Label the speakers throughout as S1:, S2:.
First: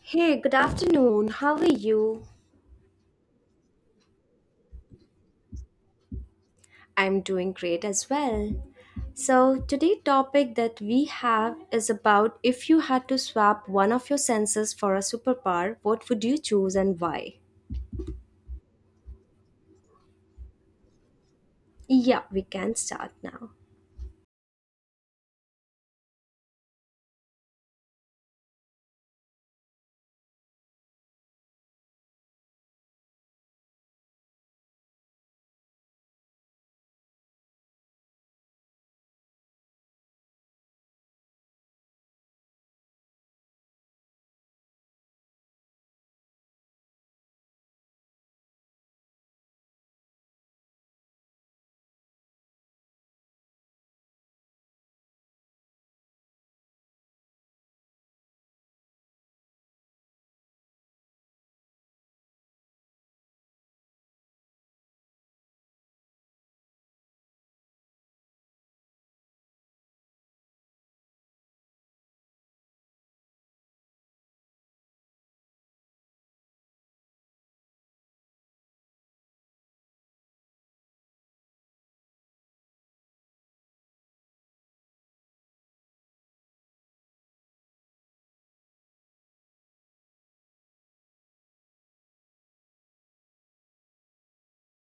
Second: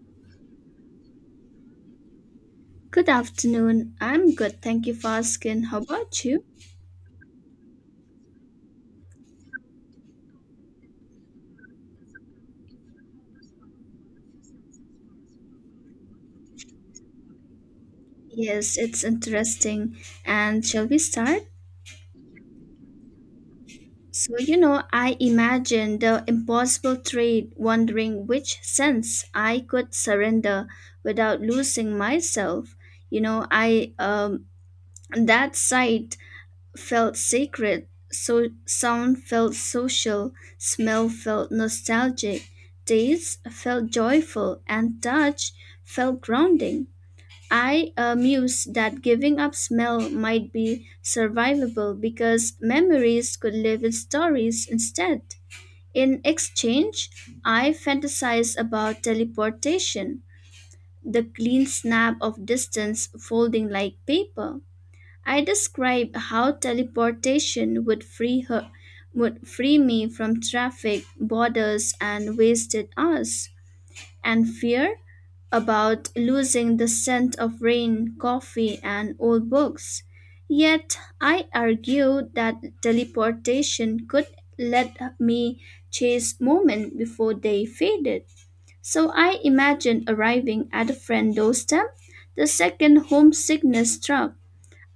S1: Hey, good afternoon. How are you?
S2: Good afternoon. I'm good. Thank you for asking. How about you?
S1: I'm doing great as well. So, today topic that we have is about if you had to swap one of your senses for a superpower, what would you choose and why?
S2: Yes, it's interesting. And shall we start?
S1: Yeah, we can start now.
S2: So, you know, I imagined the impossible trade, wondering which sense I could surrender without losing myself. You know, I That sight felt sacred, so sound felt social, smell felt nostalgic, taste felt joyful, and touch felt grounding. I mused that giving up smell might be survivable because memories could live in stories instead. In exchange, I fantasized about teleportation, the clean snap of distance folding like paper. I described how teleportation would free her would free me from traffic, borders and wasted hours. And fear? About losing the scent of rain, coffee, and old books. Yet I argued that teleportation could let me chase moments before they faded. So I imagined arriving at a friend's doorstep the second homesickness struck.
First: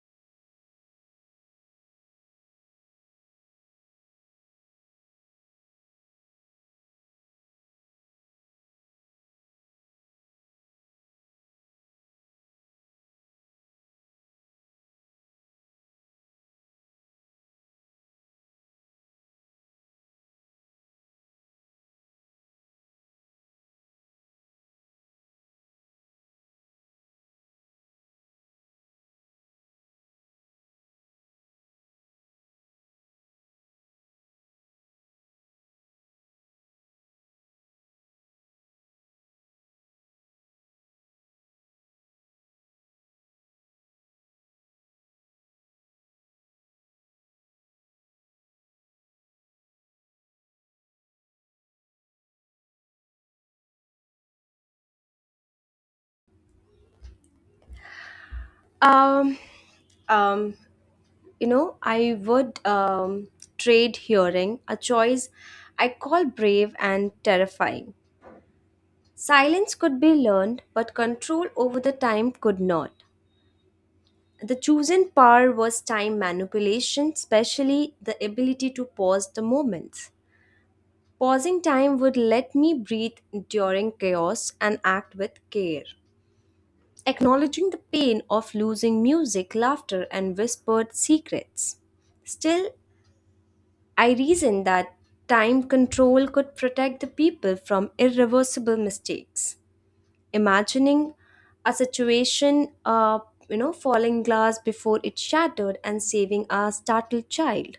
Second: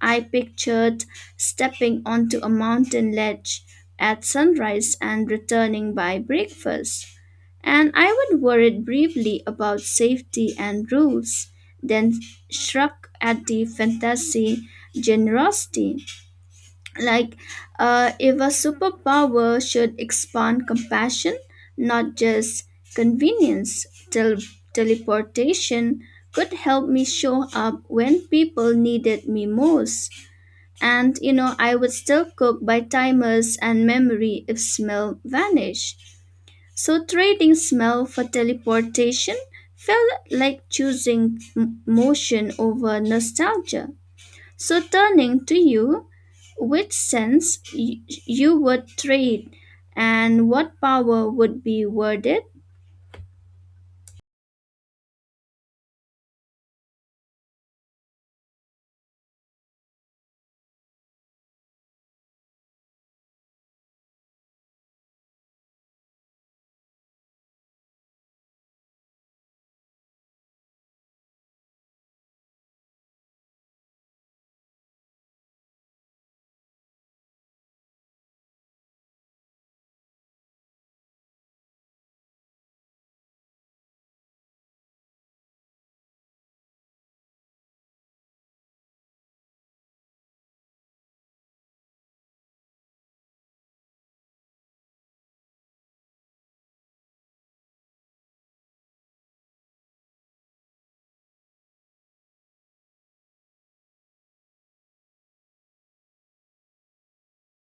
S2: I pictured stepping onto a mountain ledge at sunrise and returning by breakfast, and I would worried briefly about safety and rules, then struck at the fantasy generosity. Like, if a superpower should expand compassion, not just convenience, teleportation could help me show up when people needed me most. And you know, I would still cook by timers and memory if smell vanished. So, trading smell for teleportation felt like choosing motion over nostalgia. So, turning to you, which sense you would trade, and what power would be worth it?
S1: Um, um, I would trade hearing, a choice I call brave and terrifying. Silence could be learned, but control over the time could not. The chosen power was time manipulation, especially the ability to pause the moments. Pausing time would let me breathe during chaos and act with care, acknowledging the pain of losing music, laughter, and whispered secrets. Still, I reasoned that time control could protect the people from irreversible mistakes. Imagining a situation falling glass before it shattered and saving a startled child,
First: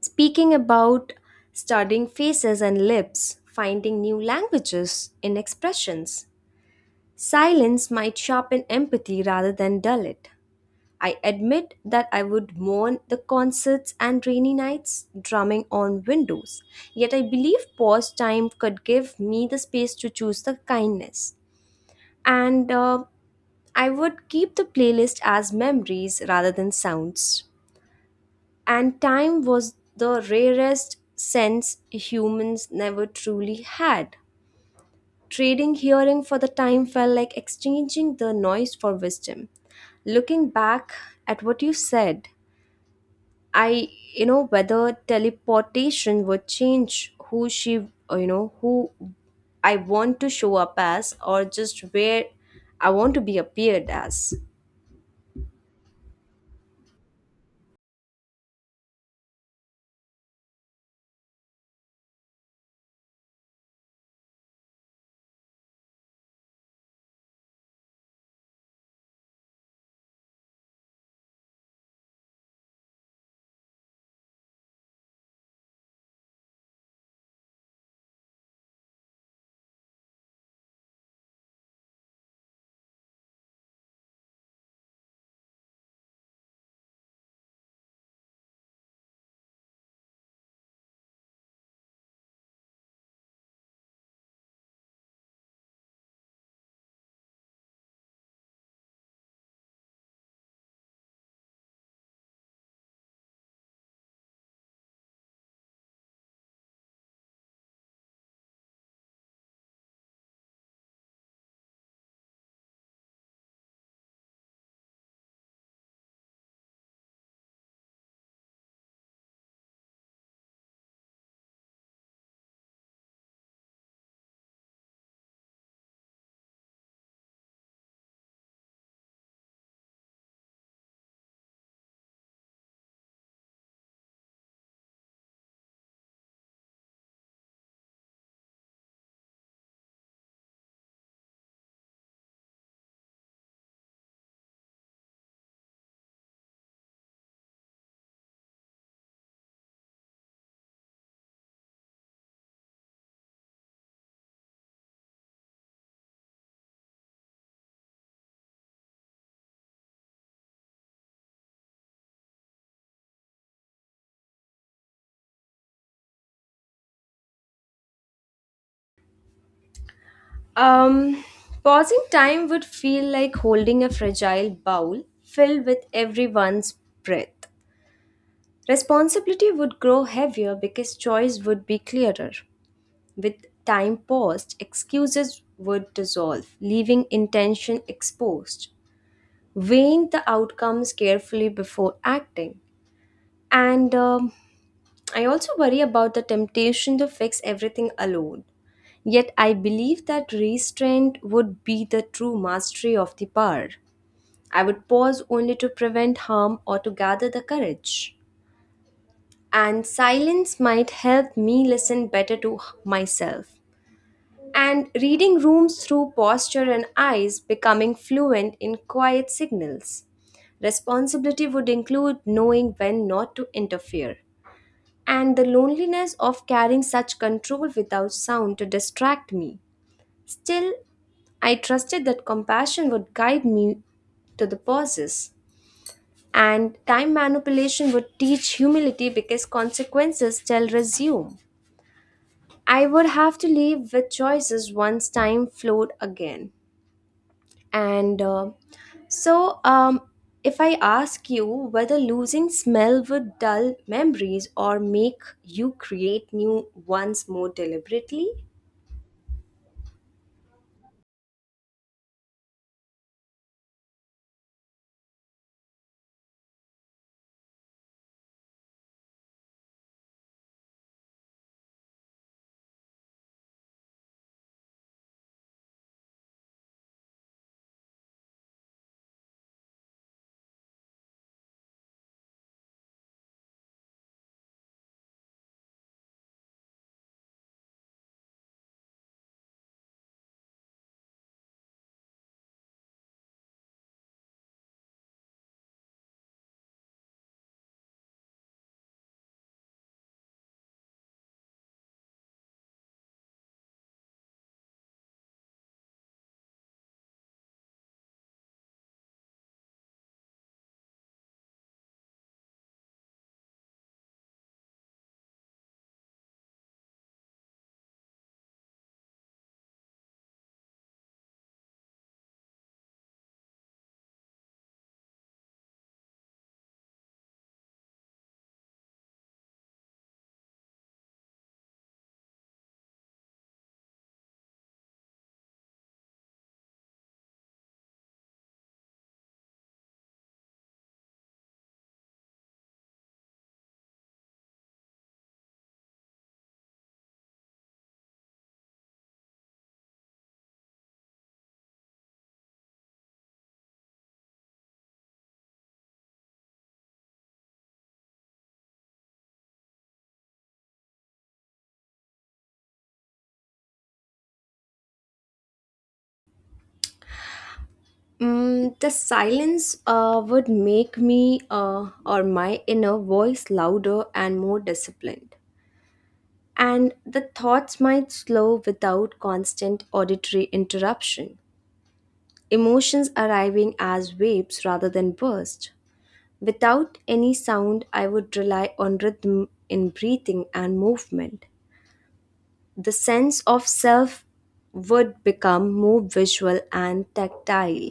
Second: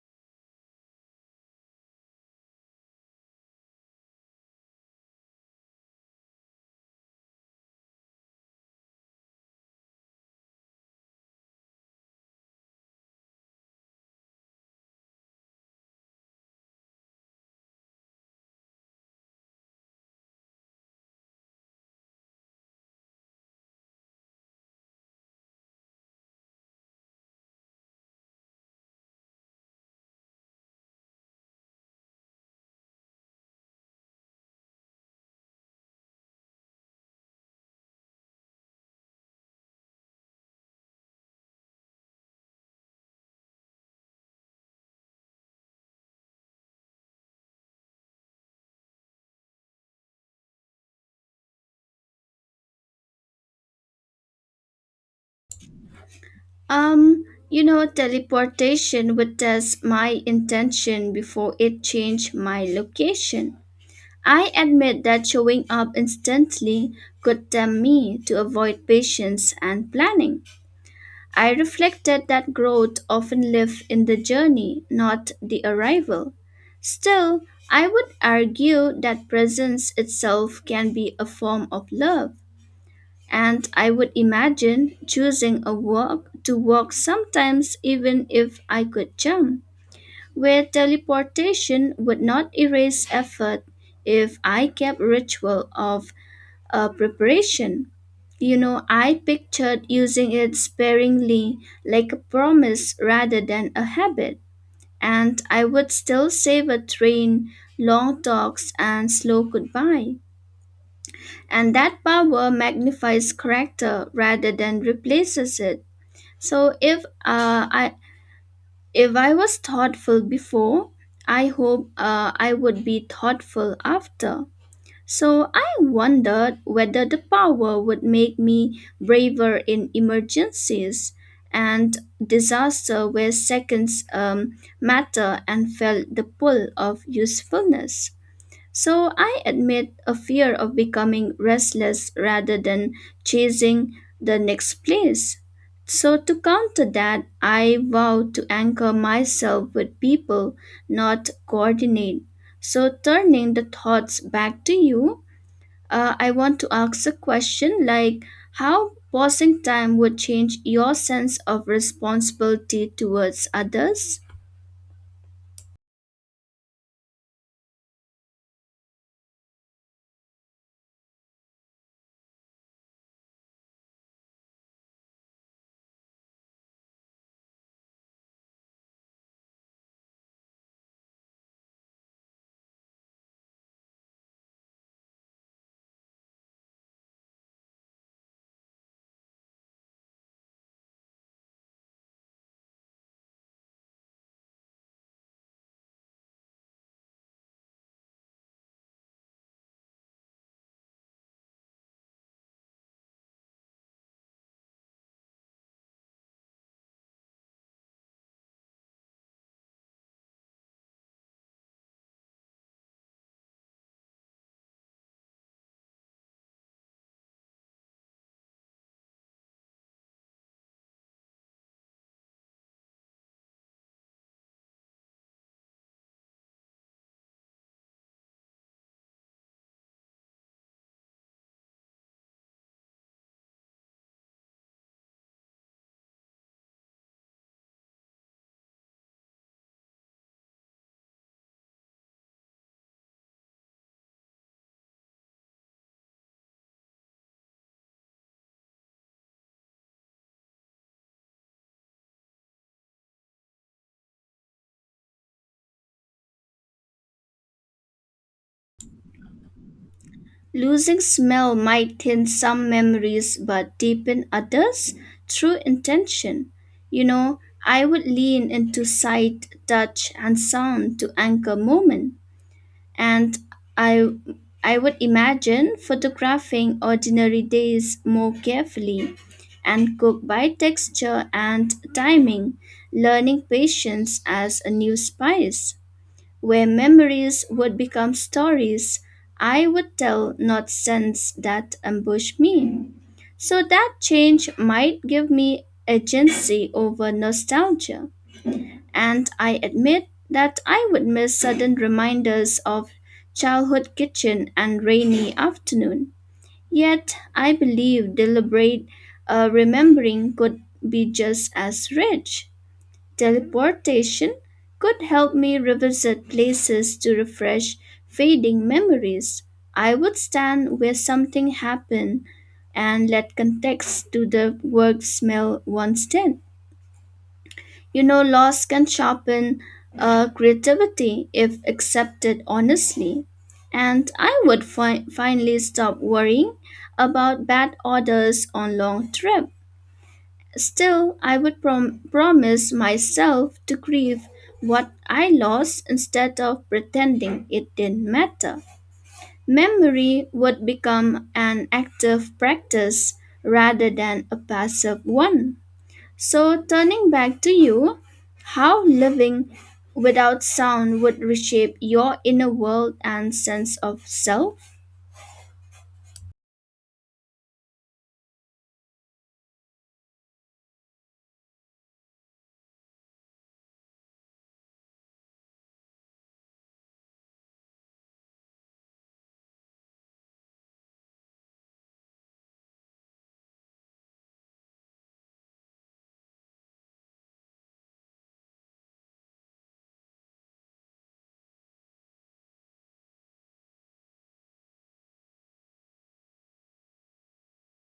S1: speaking about studying faces and lips, finding new languages in expressions. Silence might sharpen empathy rather than dull it. I admit that I would mourn the concerts and rainy nights drumming on windows. Yet I believe pause time could give me the space to choose the kindness, and I would keep the playlist as memories rather than sounds. And time was the rarest sense humans never truly had. Trading hearing for the time felt like exchanging the noise for wisdom. Looking back at what you said, I, whether teleportation would change who she, or, who I want to show up as or just where I want to be appeared as.
S2: Um, you know, teleportation would test my intention before it changed my location. I admit that showing up instantly could tempt me to avoid patience and planning. I reflected that growth often lives in the journey, not the arrival. Still, I would argue that presence itself can be a form of love, and I would imagine choosing a walk to walk sometimes even if I could jump, where teleportation would not erase effort if I kept ritual of preparation. You know, I pictured using it sparingly, like a promise rather than a habit, and I would still savor train, long talks, and slow goodbye. And that power magnifies character rather than replaces it. So if uh, I I was thoughtful before, I hope I would be thoughtful after. So I wondered whether the power would make me braver in emergencies and disaster where seconds matter, and felt the pull of usefulness. So I admit a fear of becoming restless rather than chasing the next place. So to counter that, I vow to anchor myself with people, not coordinate. So turning the thoughts back to you, I want to ask a question, like how passing time would change your sense of responsibility towards others?
S1: Um, pausing time would feel like holding a fragile bowl filled with everyone's breath. Responsibility would grow heavier because choice would be clearer. With time paused, excuses would dissolve, leaving intention exposed. Weighing the outcomes carefully before acting. And I also worry about the temptation to fix everything alone. Yet I believe that restraint would be the true mastery of the power. I would pause only to prevent harm or to gather the courage. And silence might help me listen better to myself. And reading rooms through posture and eyes, becoming fluent in quiet signals. Responsibility would include knowing when not to interfere and the loneliness of carrying such control without sound to distract me. Still, I trusted that compassion would guide me to the pauses. And time manipulation would teach humility because consequences still resume. I would have to live with choices once time flowed again. And uh, so, um, if I ask you whether losing smell would dull memories or make you create new ones more deliberately,
S2: Losing smell might thin some memories but deepen others through intention. You know, I would lean into sight, touch, and sound to anchor moment, and I I would imagine photographing ordinary days more carefully and cook by texture and timing, learning patience as a new spice, where memories would become stories I would tell, not sense that ambush me. So that change might give me agency over nostalgia, and I admit that I would miss sudden reminders of childhood kitchen and rainy afternoon. Yet I believe deliberate remembering could be just as rich. Teleportation could help me revisit places to refresh fading memories. I would stand where something happened and let context to the work smell once did. You know, loss can sharpen creativity if accepted honestly. And I would finally stop worrying about bad orders on long trip. Still, I would promise myself to grieve what I lost instead of pretending it didn't matter. Memory would become an active practice rather than a passive one. So, turning back to you, how living without sound would reshape your inner world and sense of self?
S1: The silence would make me or my inner voice louder and more disciplined. And the thoughts might slow without constant auditory interruption, emotions arriving as waves rather than bursts. Without any sound, I would rely on rhythm in breathing and movement. The sense of self would become more visual and tactile.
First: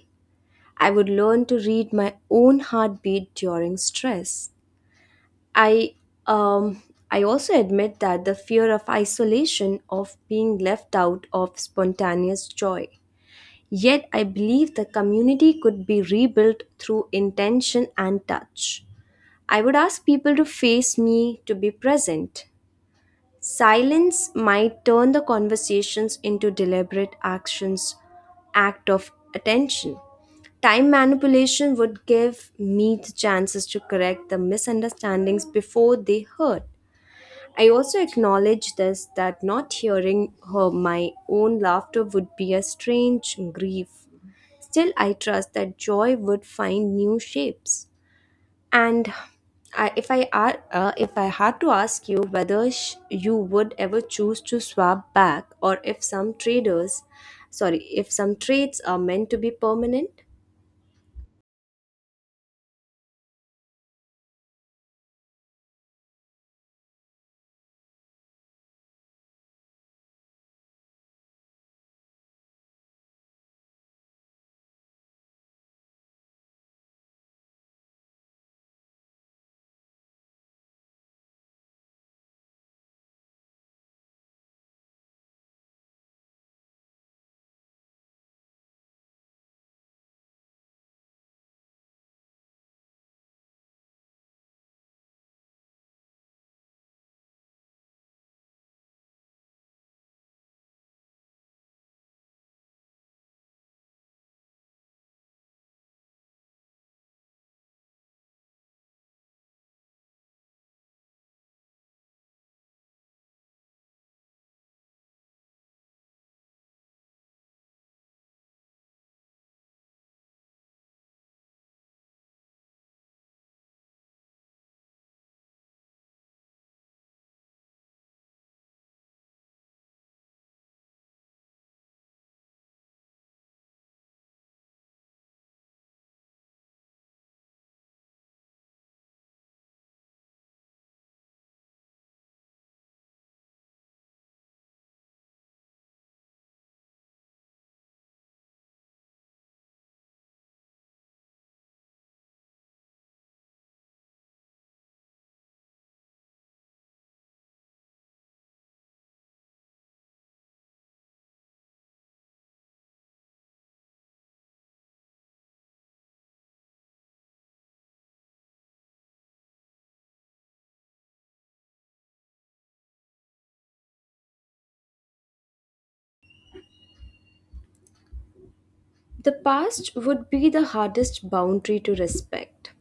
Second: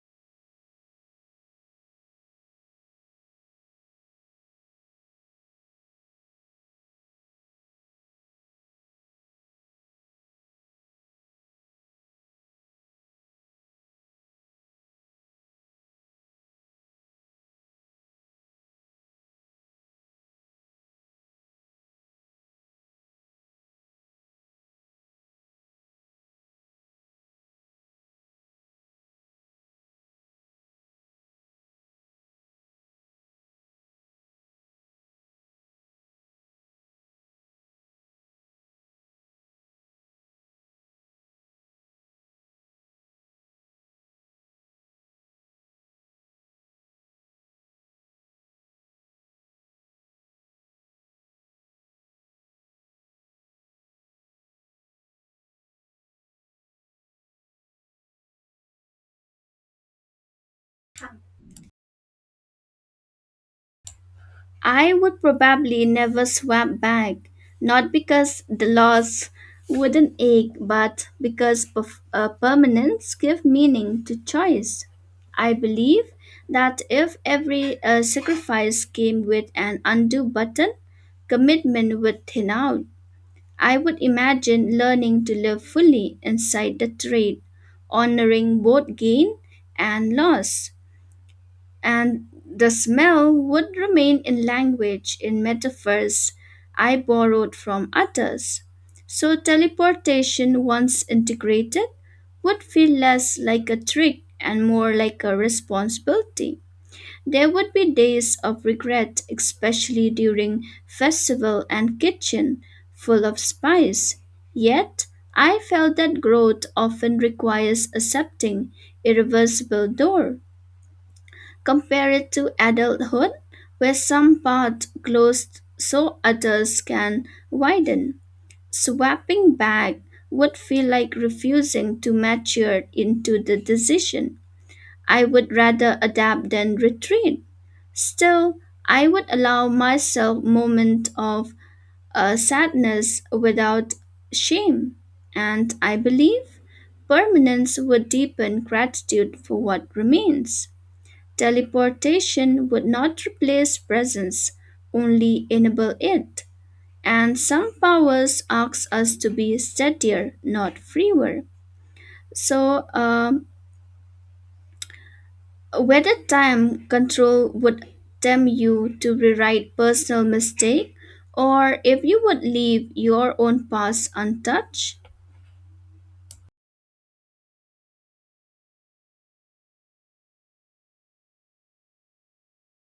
S1: I would learn to read my own heartbeat during stress. I um I also admit that the fear of isolation of being left out of spontaneous joy. Yet I believe the community could be rebuilt through intention and touch. I would ask people to face me to be present. Silence might turn the conversations into deliberate actions, act of attention. Time manipulation would give me the chances to correct the misunderstandings before they hurt. I also acknowledge this that not hearing her my own laughter would be a strange grief. Still, I trust that joy would find new shapes. And I, if I are, if I had to ask you whether you would ever choose to swap back, or if some traders, sorry, if some trades are meant to be permanent,
S2: I would probably never swap back, not because the loss wouldn't ache, but because permanence give meaning to choice. I believe that if every sacrifice came with an undo button, commitment would thin out. I would imagine learning to live fully inside the trade, honoring both gain and loss. And the smell would remain in language, in metaphors I borrowed from others. So teleportation, once integrated, would feel less like a trick and more like a responsibility. There would be days of regret, especially during festival and kitchen full of spice. Yet, I felt that growth often requires accepting irreversible door. Compare it to adulthood, where some parts close so others can widen. Swapping back would feel like refusing to mature into the decision. I would rather adapt than retreat. Still, I would allow myself moment of sadness without shame, and I believe permanence would deepen gratitude for what remains. Teleportation would not replace presence, only enable it. And some powers ask us to be steadier, not freer. So, whether time control would tempt you to rewrite personal mistake, or if you would leave your own past untouched.
S1: the past would be the hardest boundary to respect.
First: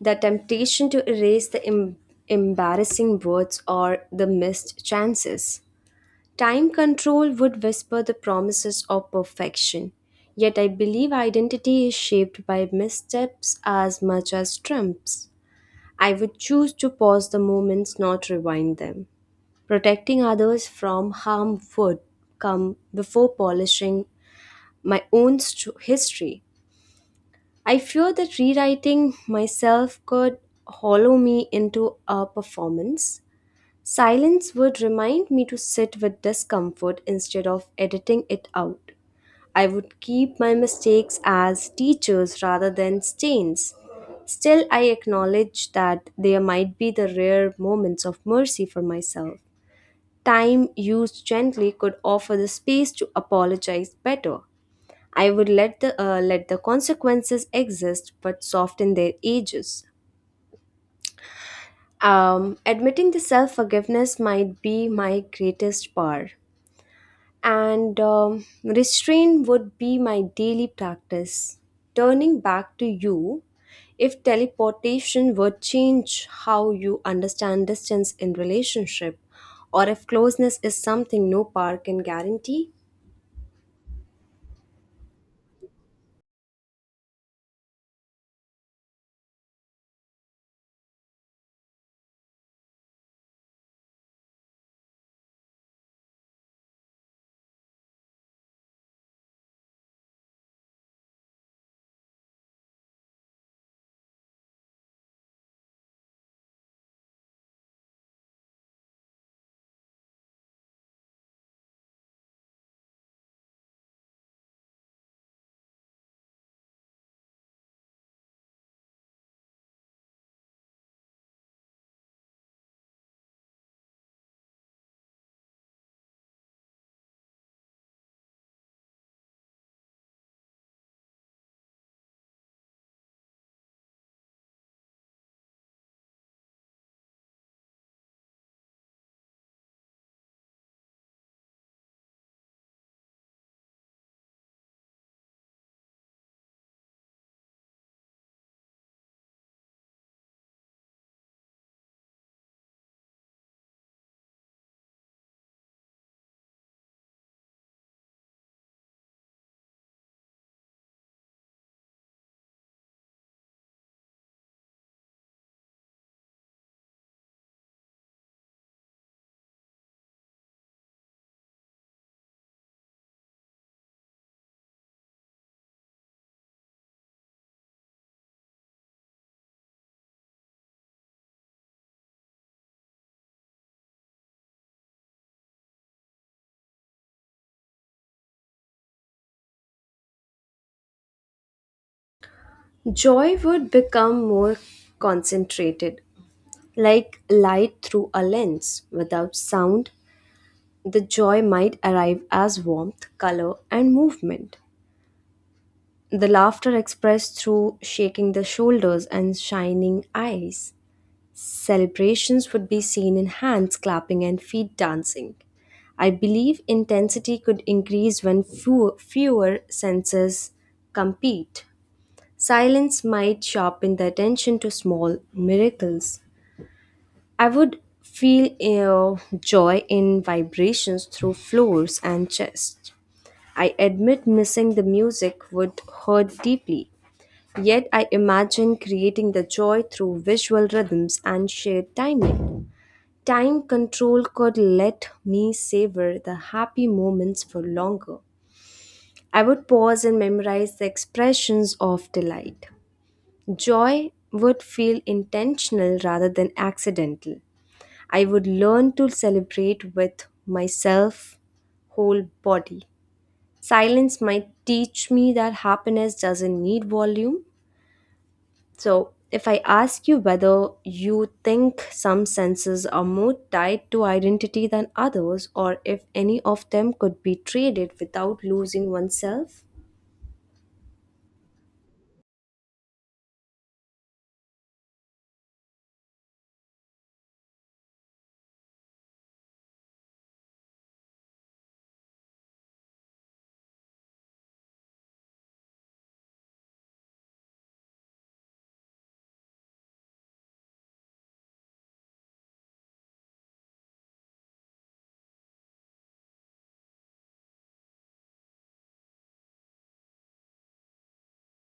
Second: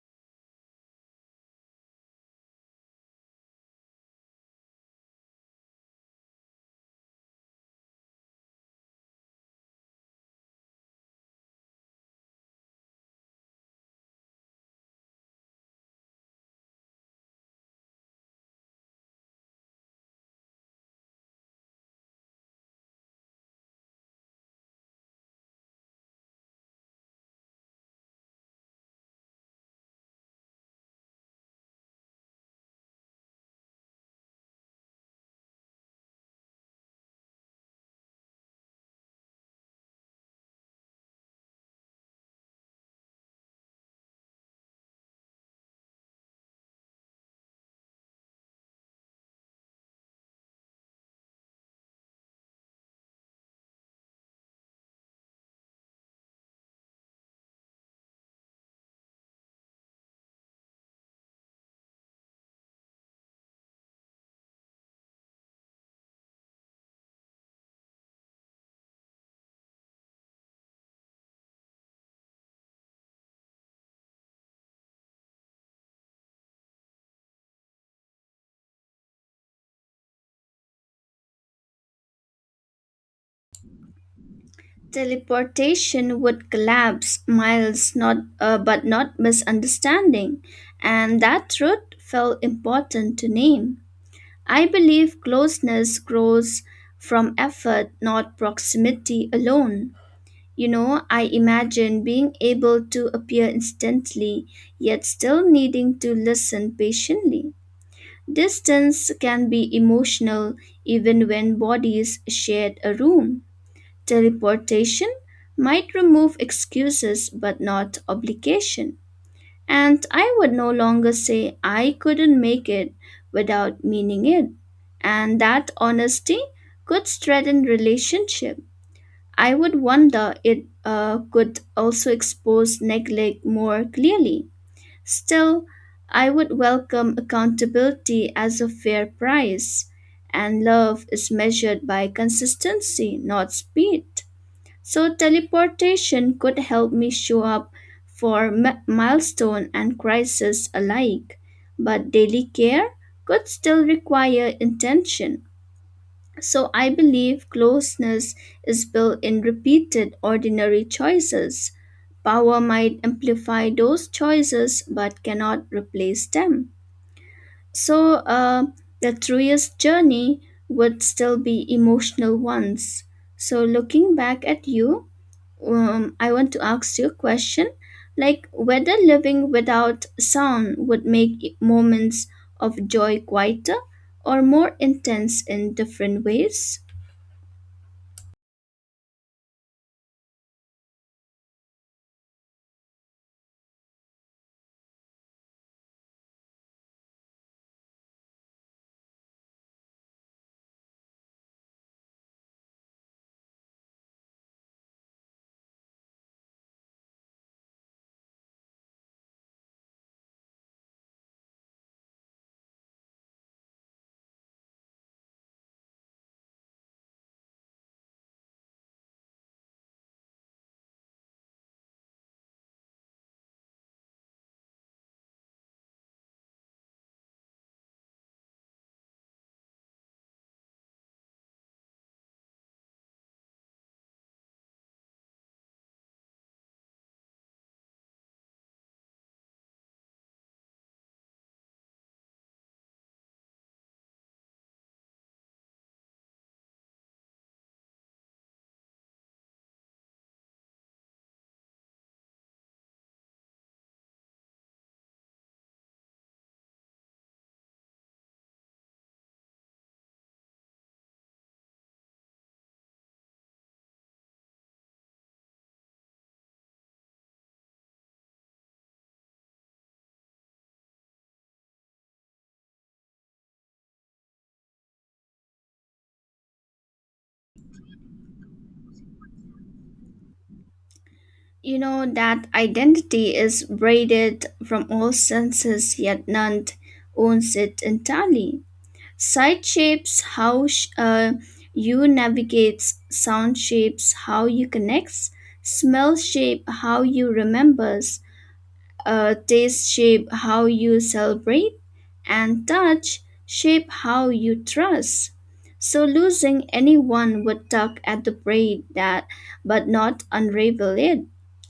S1: The temptation to erase the embarrassing words or the missed chances. Time control would whisper the promises of perfection, yet I believe identity is shaped by missteps as much as trumps. I would choose to pause the moments, not rewind them. Protecting others from harm would come before polishing my own history. I fear that rewriting myself could hollow me into a performance. Silence would remind me to sit with discomfort instead of editing it out. I would keep my mistakes as teachers rather than stains. Still, I acknowledge that there might be the rare moments of mercy for myself. Time used gently could offer the space to apologize better. I would let the consequences exist, but soften their edges. Admitting the self forgiveness might be my greatest power, and restraint would be my daily practice. Turning back to you, if teleportation would change how you understand distance in relationship, or if closeness is something no power can guarantee,
S2: Teleportation would collapse miles, not but not misunderstanding, and that truth felt important to name. I believe closeness grows from effort, not proximity alone. You know, I imagine being able to appear instantly, yet still needing to listen patiently. Distance can be emotional even when bodies shared a room. Teleportation might remove excuses but not obligation. And I would no longer say I couldn't make it without meaning it. And that honesty could strengthen relationship. I would wonder it could also expose neglect more clearly. Still, I would welcome accountability as a fair price, and love is measured by consistency, not speed. So, teleportation could help me show up for milestone and crisis alike, but daily care could still require intention. So I believe closeness is built in repeated ordinary choices. Power might amplify those choices but cannot replace them. So the truest journey would still be emotional ones. So looking back at you, I want to ask you a question, like whether living without sound would make moments of joy quieter or more intense in different ways?
S1: joy would become more concentrated, like light through a lens. Without sound, the joy might arrive as warmth, color, and movement. The laughter expressed through shaking the shoulders and shining eyes. Celebrations would be seen in hands clapping and feet dancing. I believe intensity could increase when fewer senses compete. Silence might sharpen the attention to small miracles. I would feel joy in vibrations through floors and chest. I admit missing the music would hurt deeply. Yet I imagine creating the joy through visual rhythms and shared timing. Time control could let me savor the happy moments for longer. I would pause and memorize the expressions of delight. Joy would feel intentional rather than accidental. I would learn to celebrate with myself, whole body. Silence might teach me that happiness doesn't need volume. So, if I ask you whether you think some senses are more tied to identity than others, or if any of them could be traded without losing oneself,
S2: You know that identity is braided from all senses, yet none owns it entirely. Sight shapes how you navigate, sound shapes how you connect, smell shape how you remember, taste shape how you celebrate, and touch shape how you trust. So losing anyone would tug at the braid that, but not unravel it.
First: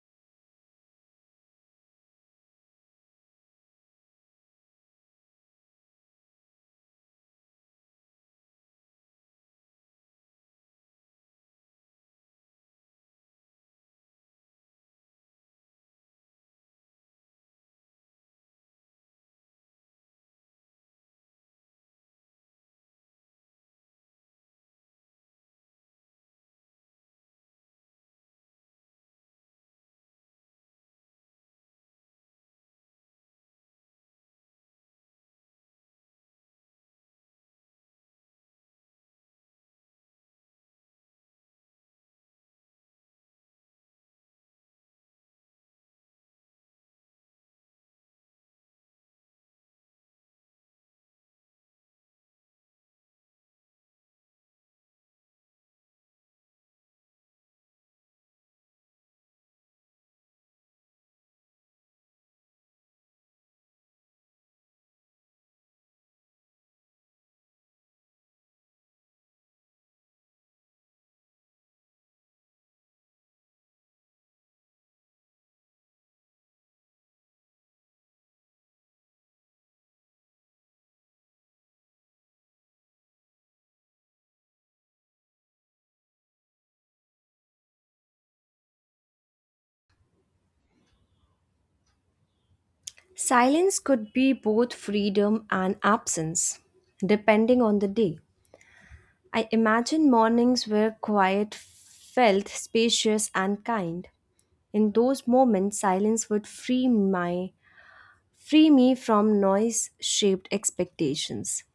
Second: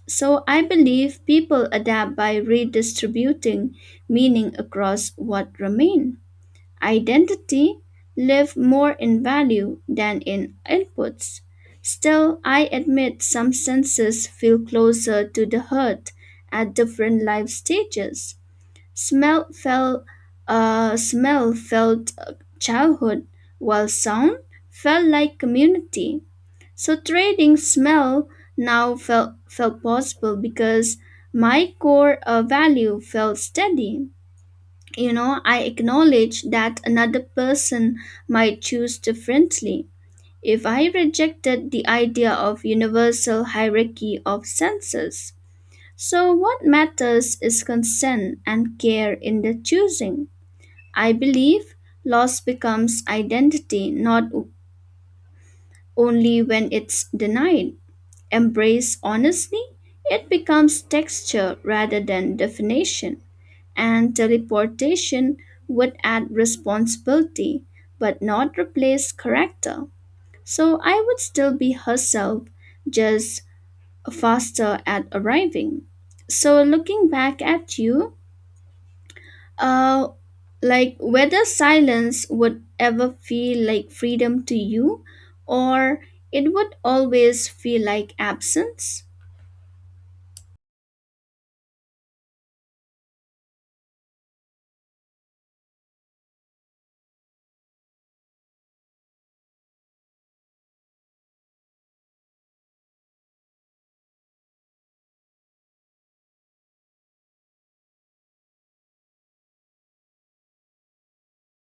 S2: So I believe people adapt by redistributing meaning across what remain. Identity live more in value than in inputs. Still, I admit some senses feel closer to the heart at different life stages. Smell felt, smell felt childhood, while sound felt like community. So trading smell now felt possible because my core value felt steady. You know, I acknowledge that another person might choose differently. If I rejected the idea of universal hierarchy of senses, so what matters is consent and care in the choosing. I believe loss becomes identity not only when it's denied. Embrace honestly, it becomes texture rather than definition, and teleportation would add responsibility but not replace character. So I would still be herself, just faster at arriving. So looking back at you, uh, like whether silence would ever feel like freedom to you, or it would always feel like absence?
S1: silence could be both freedom and absence, depending on the day. I imagine mornings where quiet felt spacious and kind. In those moments, silence would free my free me from noise-shaped expectations.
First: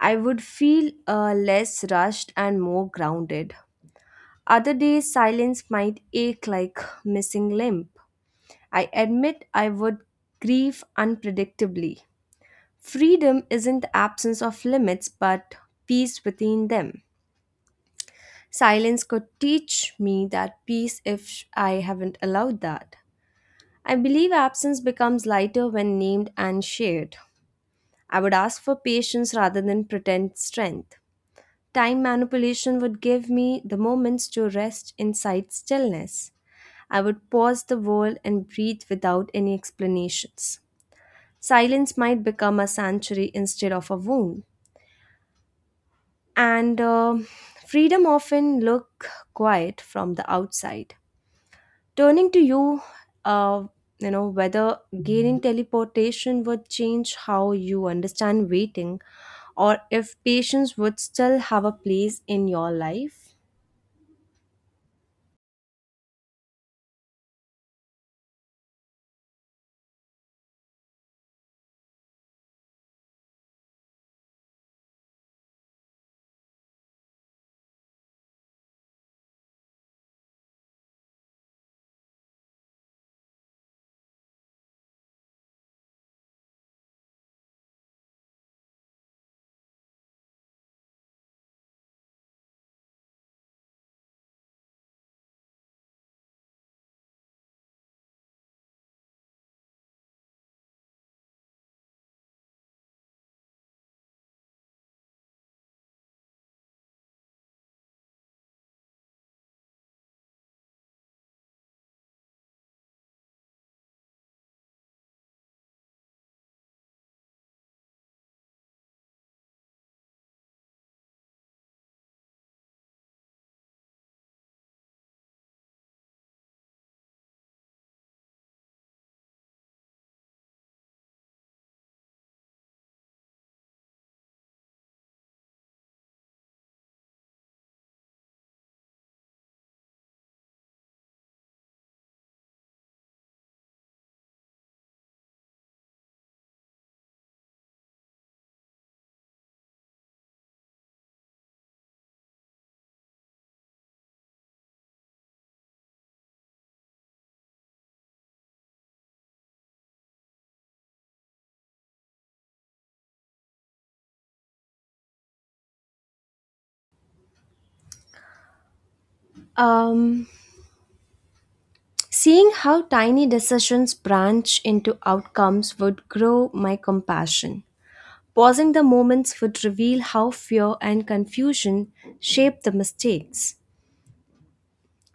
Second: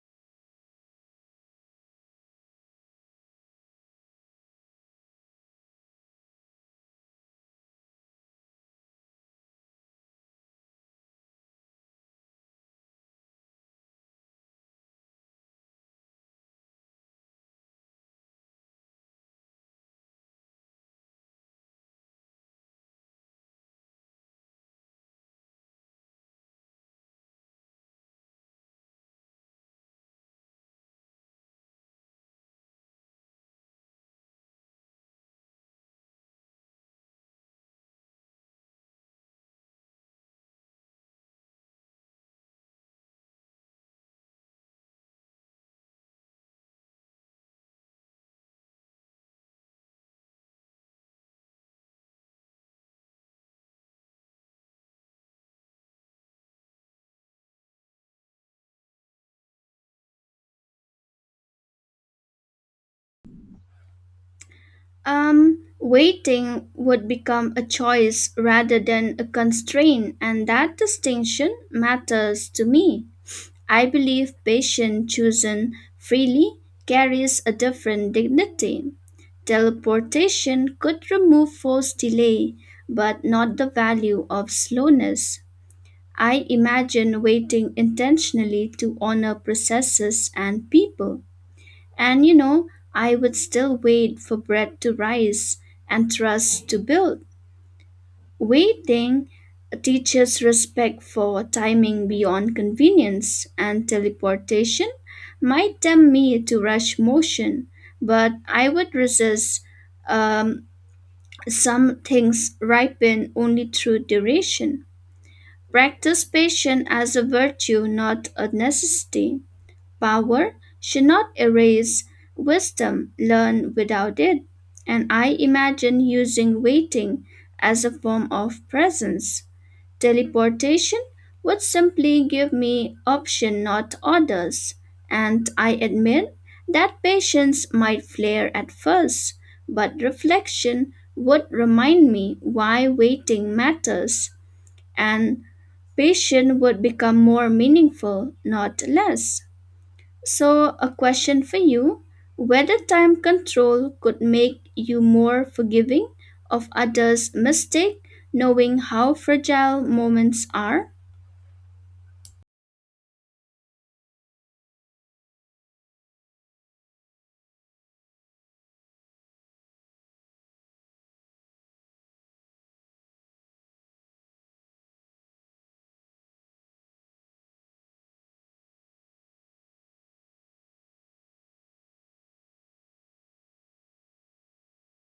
S1: I would feel less rushed and more grounded. Other days, silence might ache like missing limb. I admit I would grieve unpredictably. Freedom isn't the absence of limits, but peace within them. Silence could teach me that peace if I haven't allowed that. I believe absence becomes lighter when named and shared. I would ask for patience rather than pretend strength. Time manipulation would give me the moments to rest inside stillness. I would pause the world and breathe without any explanations. Silence might become a sanctuary instead of a wound. And freedom often look quiet from the outside. Turning to you, uh, you know whether gaining teleportation would change how you understand waiting, or if patience would still have a place in your life.
S2: Waiting would become a choice rather than a constraint, and that distinction matters to me. I believe patience chosen freely carries a different dignity. Teleportation could remove forced delay, but not the value of slowness. I imagine waiting intentionally to honor processes and people. And you know, I would still wait for bread to rise and trust to build. Waiting teaches respect for timing beyond convenience, and teleportation might tempt me to rush motion, but I would resist. Um, some things ripen only through duration. Practice patience as a virtue, not a necessity. Power should not erase wisdom learned without it, and I imagine using waiting as a form of presence. Teleportation would simply give me option not orders, and I admit that patience might flare at first, but reflection would remind me why waiting matters, and patience would become more meaningful, not less. So, a question for you: whether time control could make you more forgiving of others' mistake, knowing how fragile moments are?
S1: Um, Seeing how tiny decisions branch into outcomes would grow my compassion. Pausing the moments would reveal how fear and confusion shape the mistakes.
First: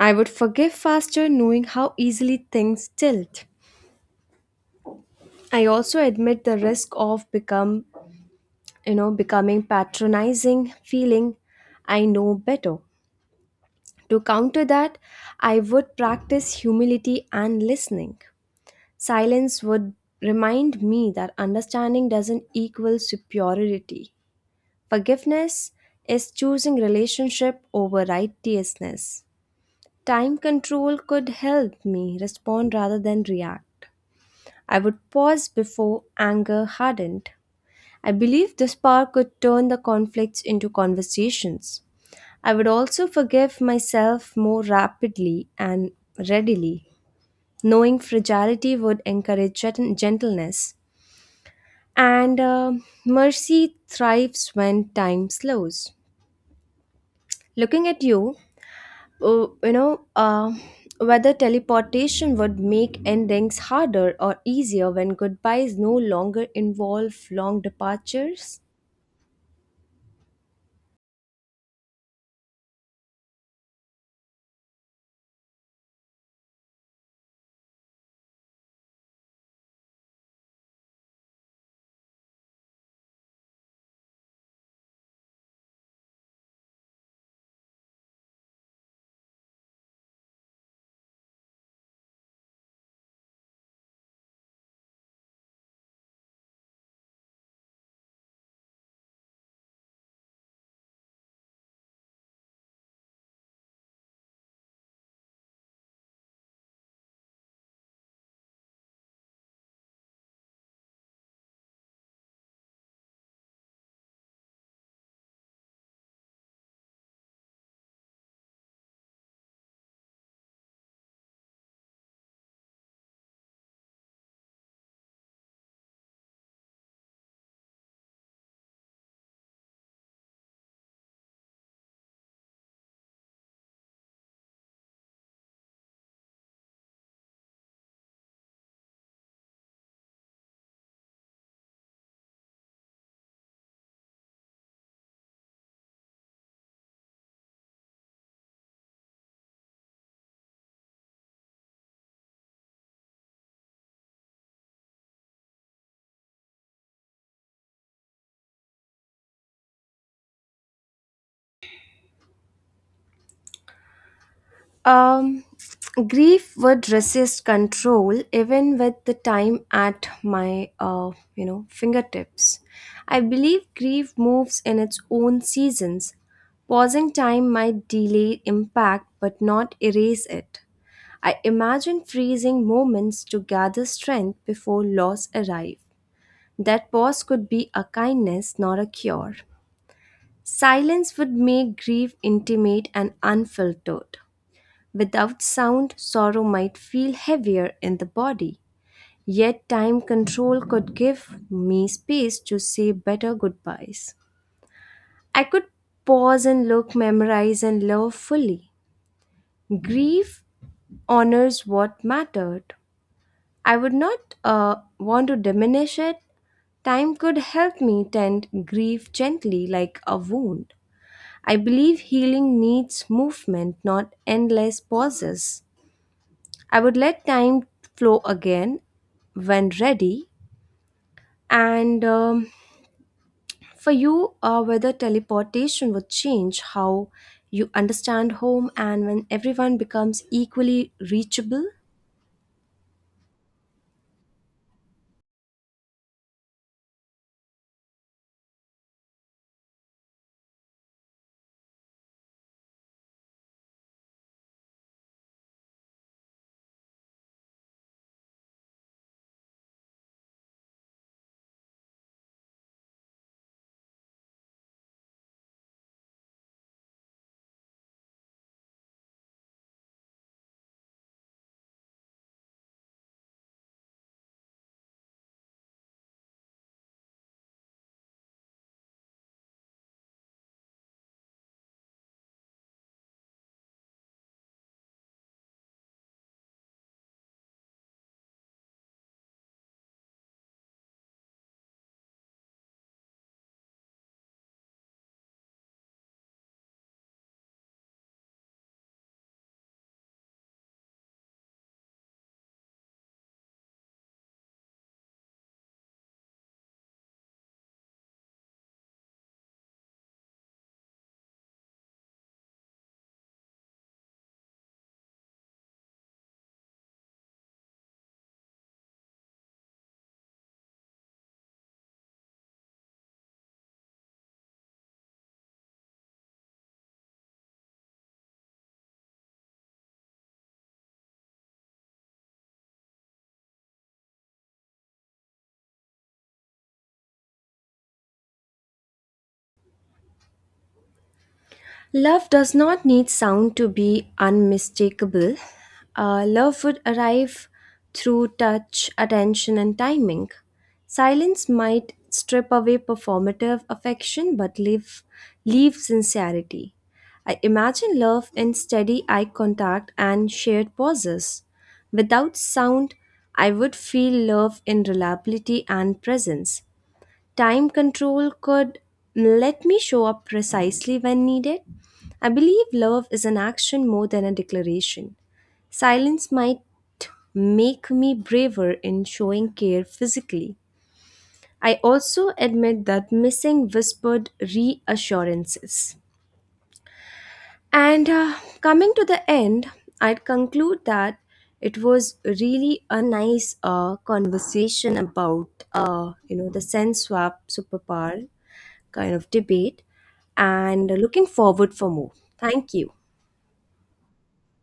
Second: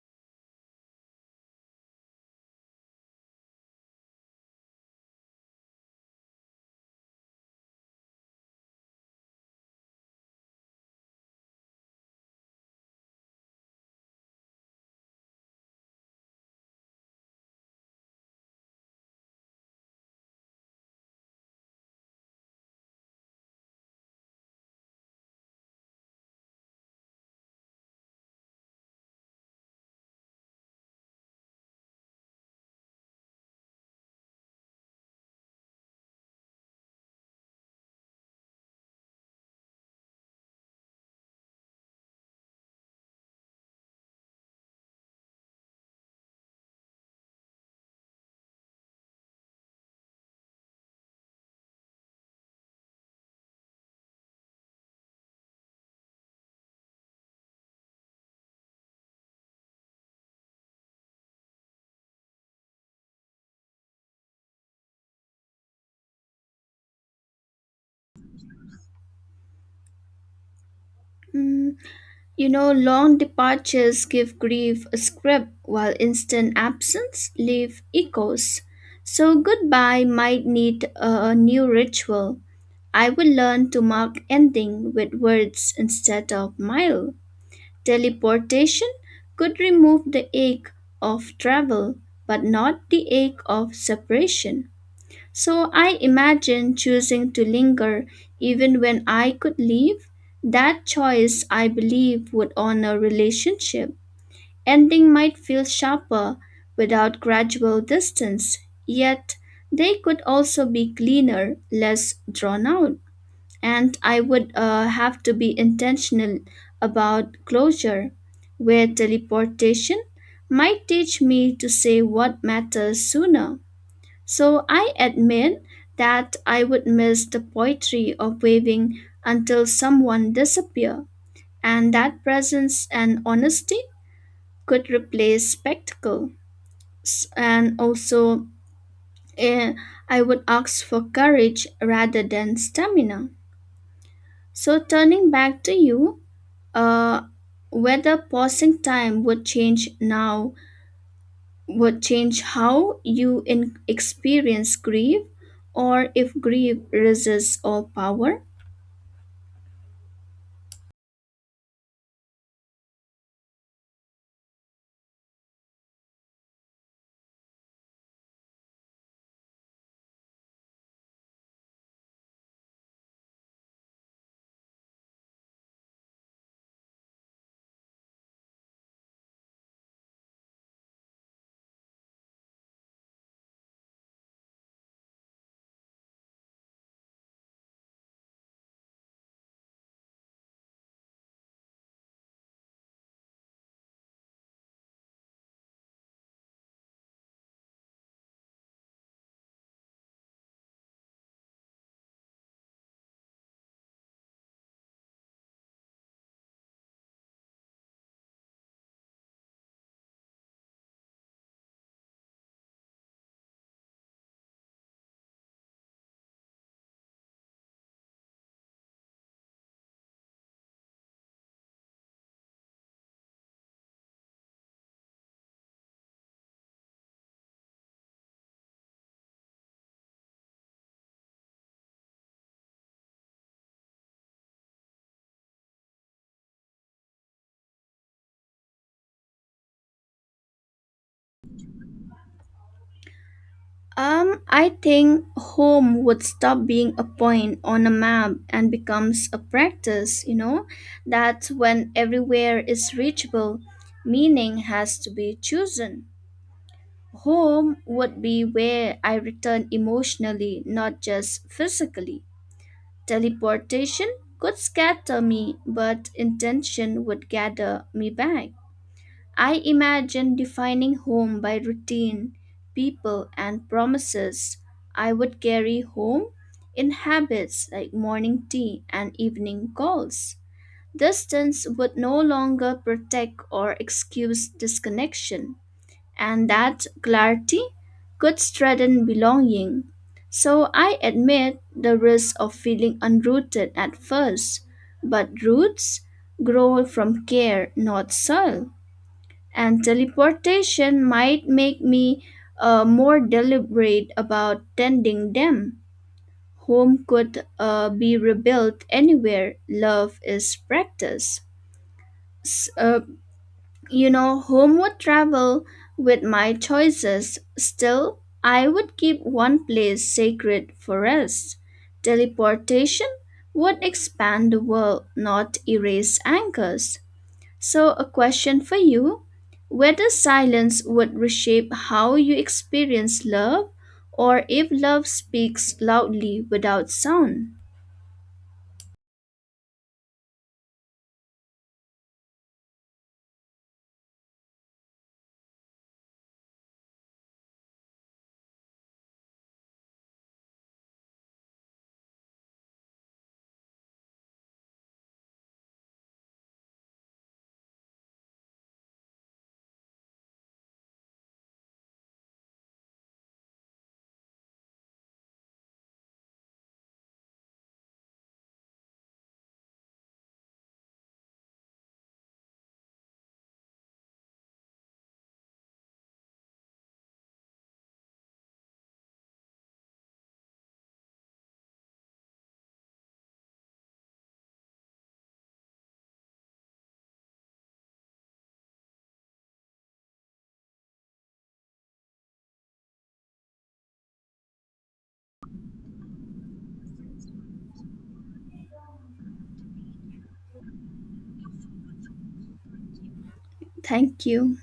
S1: I would forgive faster knowing how easily things tilt. I also admit the risk of becoming patronizing feeling I know better. To counter that, I would practice humility and listening. Silence would remind me that understanding doesn't equal superiority. Forgiveness is choosing relationship over righteousness. Time control could help me respond rather than react. I would pause before anger hardened. I believe this power could turn the conflicts into conversations. I would also forgive myself more rapidly and readily. Knowing fragility would encourage gentleness. And mercy thrives when time slows. Looking at you, uh, you know, uh, whether teleportation would make endings harder or easier when goodbyes no longer involve long departures?
S2: Mm, you know, long departures give grief a script, while instant absence leave echoes. So, goodbye might need a new ritual. I would learn to mark ending with words instead of mile. Teleportation could remove the ache of travel, but not the ache of separation. So I imagine choosing to linger even when I could leave. That choice, I believe, would honor relationship. Ending might feel sharper without gradual distance, yet they could also be cleaner, less drawn out, and I would have to be intentional about closure, where teleportation might teach me to say what matters sooner. So I admit that I would miss the poetry of waving until someone disappear, and that presence and honesty could replace spectacle. And also, eh, I would ask for courage rather than stamina. So turning back to you, uh, whether pausing time would change how you experience grief, or if grief resists all power.
S1: Um, grief would resist control even with the time at my, fingertips. I believe grief moves in its own seasons. Pausing time might delay impact but not erase it. I imagine freezing moments to gather strength before loss arrive. That pause could be a kindness, not a cure. Silence would make grief intimate and unfiltered. Without sound, sorrow might feel heavier in the body. Yet, time control could give me space to say better goodbyes. I could pause and look, memorize, and love fully. Grief honors what mattered. I would not want to diminish it. Time could help me tend grief gently like a wound. I believe healing needs movement, not endless pauses. I would let time flow again when ready. And for you, whether teleportation would change how you understand home and when everyone becomes equally reachable?
S2: I think home would stop being a point on a map and becomes a practice, you know, that when everywhere is reachable, meaning has to be chosen. Home would be where I return emotionally, not just physically. Teleportation could scatter me, but intention would gather me back. I imagine defining home by routine, people, and promises. I would carry home in habits like morning tea and evening calls. Distance would no longer protect or excuse disconnection, and that clarity could strengthen belonging. So I admit the risk of feeling unrooted at first, but roots grow from care, not soil. And teleportation might make me more deliberate about tending them. Home could be rebuilt anywhere. Love is practice. S- uh, you know, home would travel with my choices. Still, I would keep one place sacred for rest. Teleportation would expand the world, not erase anchors. So, a question for you: whether silence would reshape how you experience love, or if love speaks loudly without sound.
S1: Love does not need sound to be unmistakable. Love would arrive through touch, attention, and timing. Silence might strip away performative affection but leave sincerity. I imagine love in steady eye contact and shared pauses. Without sound, I would feel love in reliability and presence. Time control could let me show up precisely when needed. I believe love is an action more than a declaration. Silence might make me braver in showing care physically. I also admit that missing whispered reassurances. And coming to the end, I'd conclude that it was really a nice conversation about the sense swap superpower kind of debate and looking forward for more. Thank you.
S2: Thank you.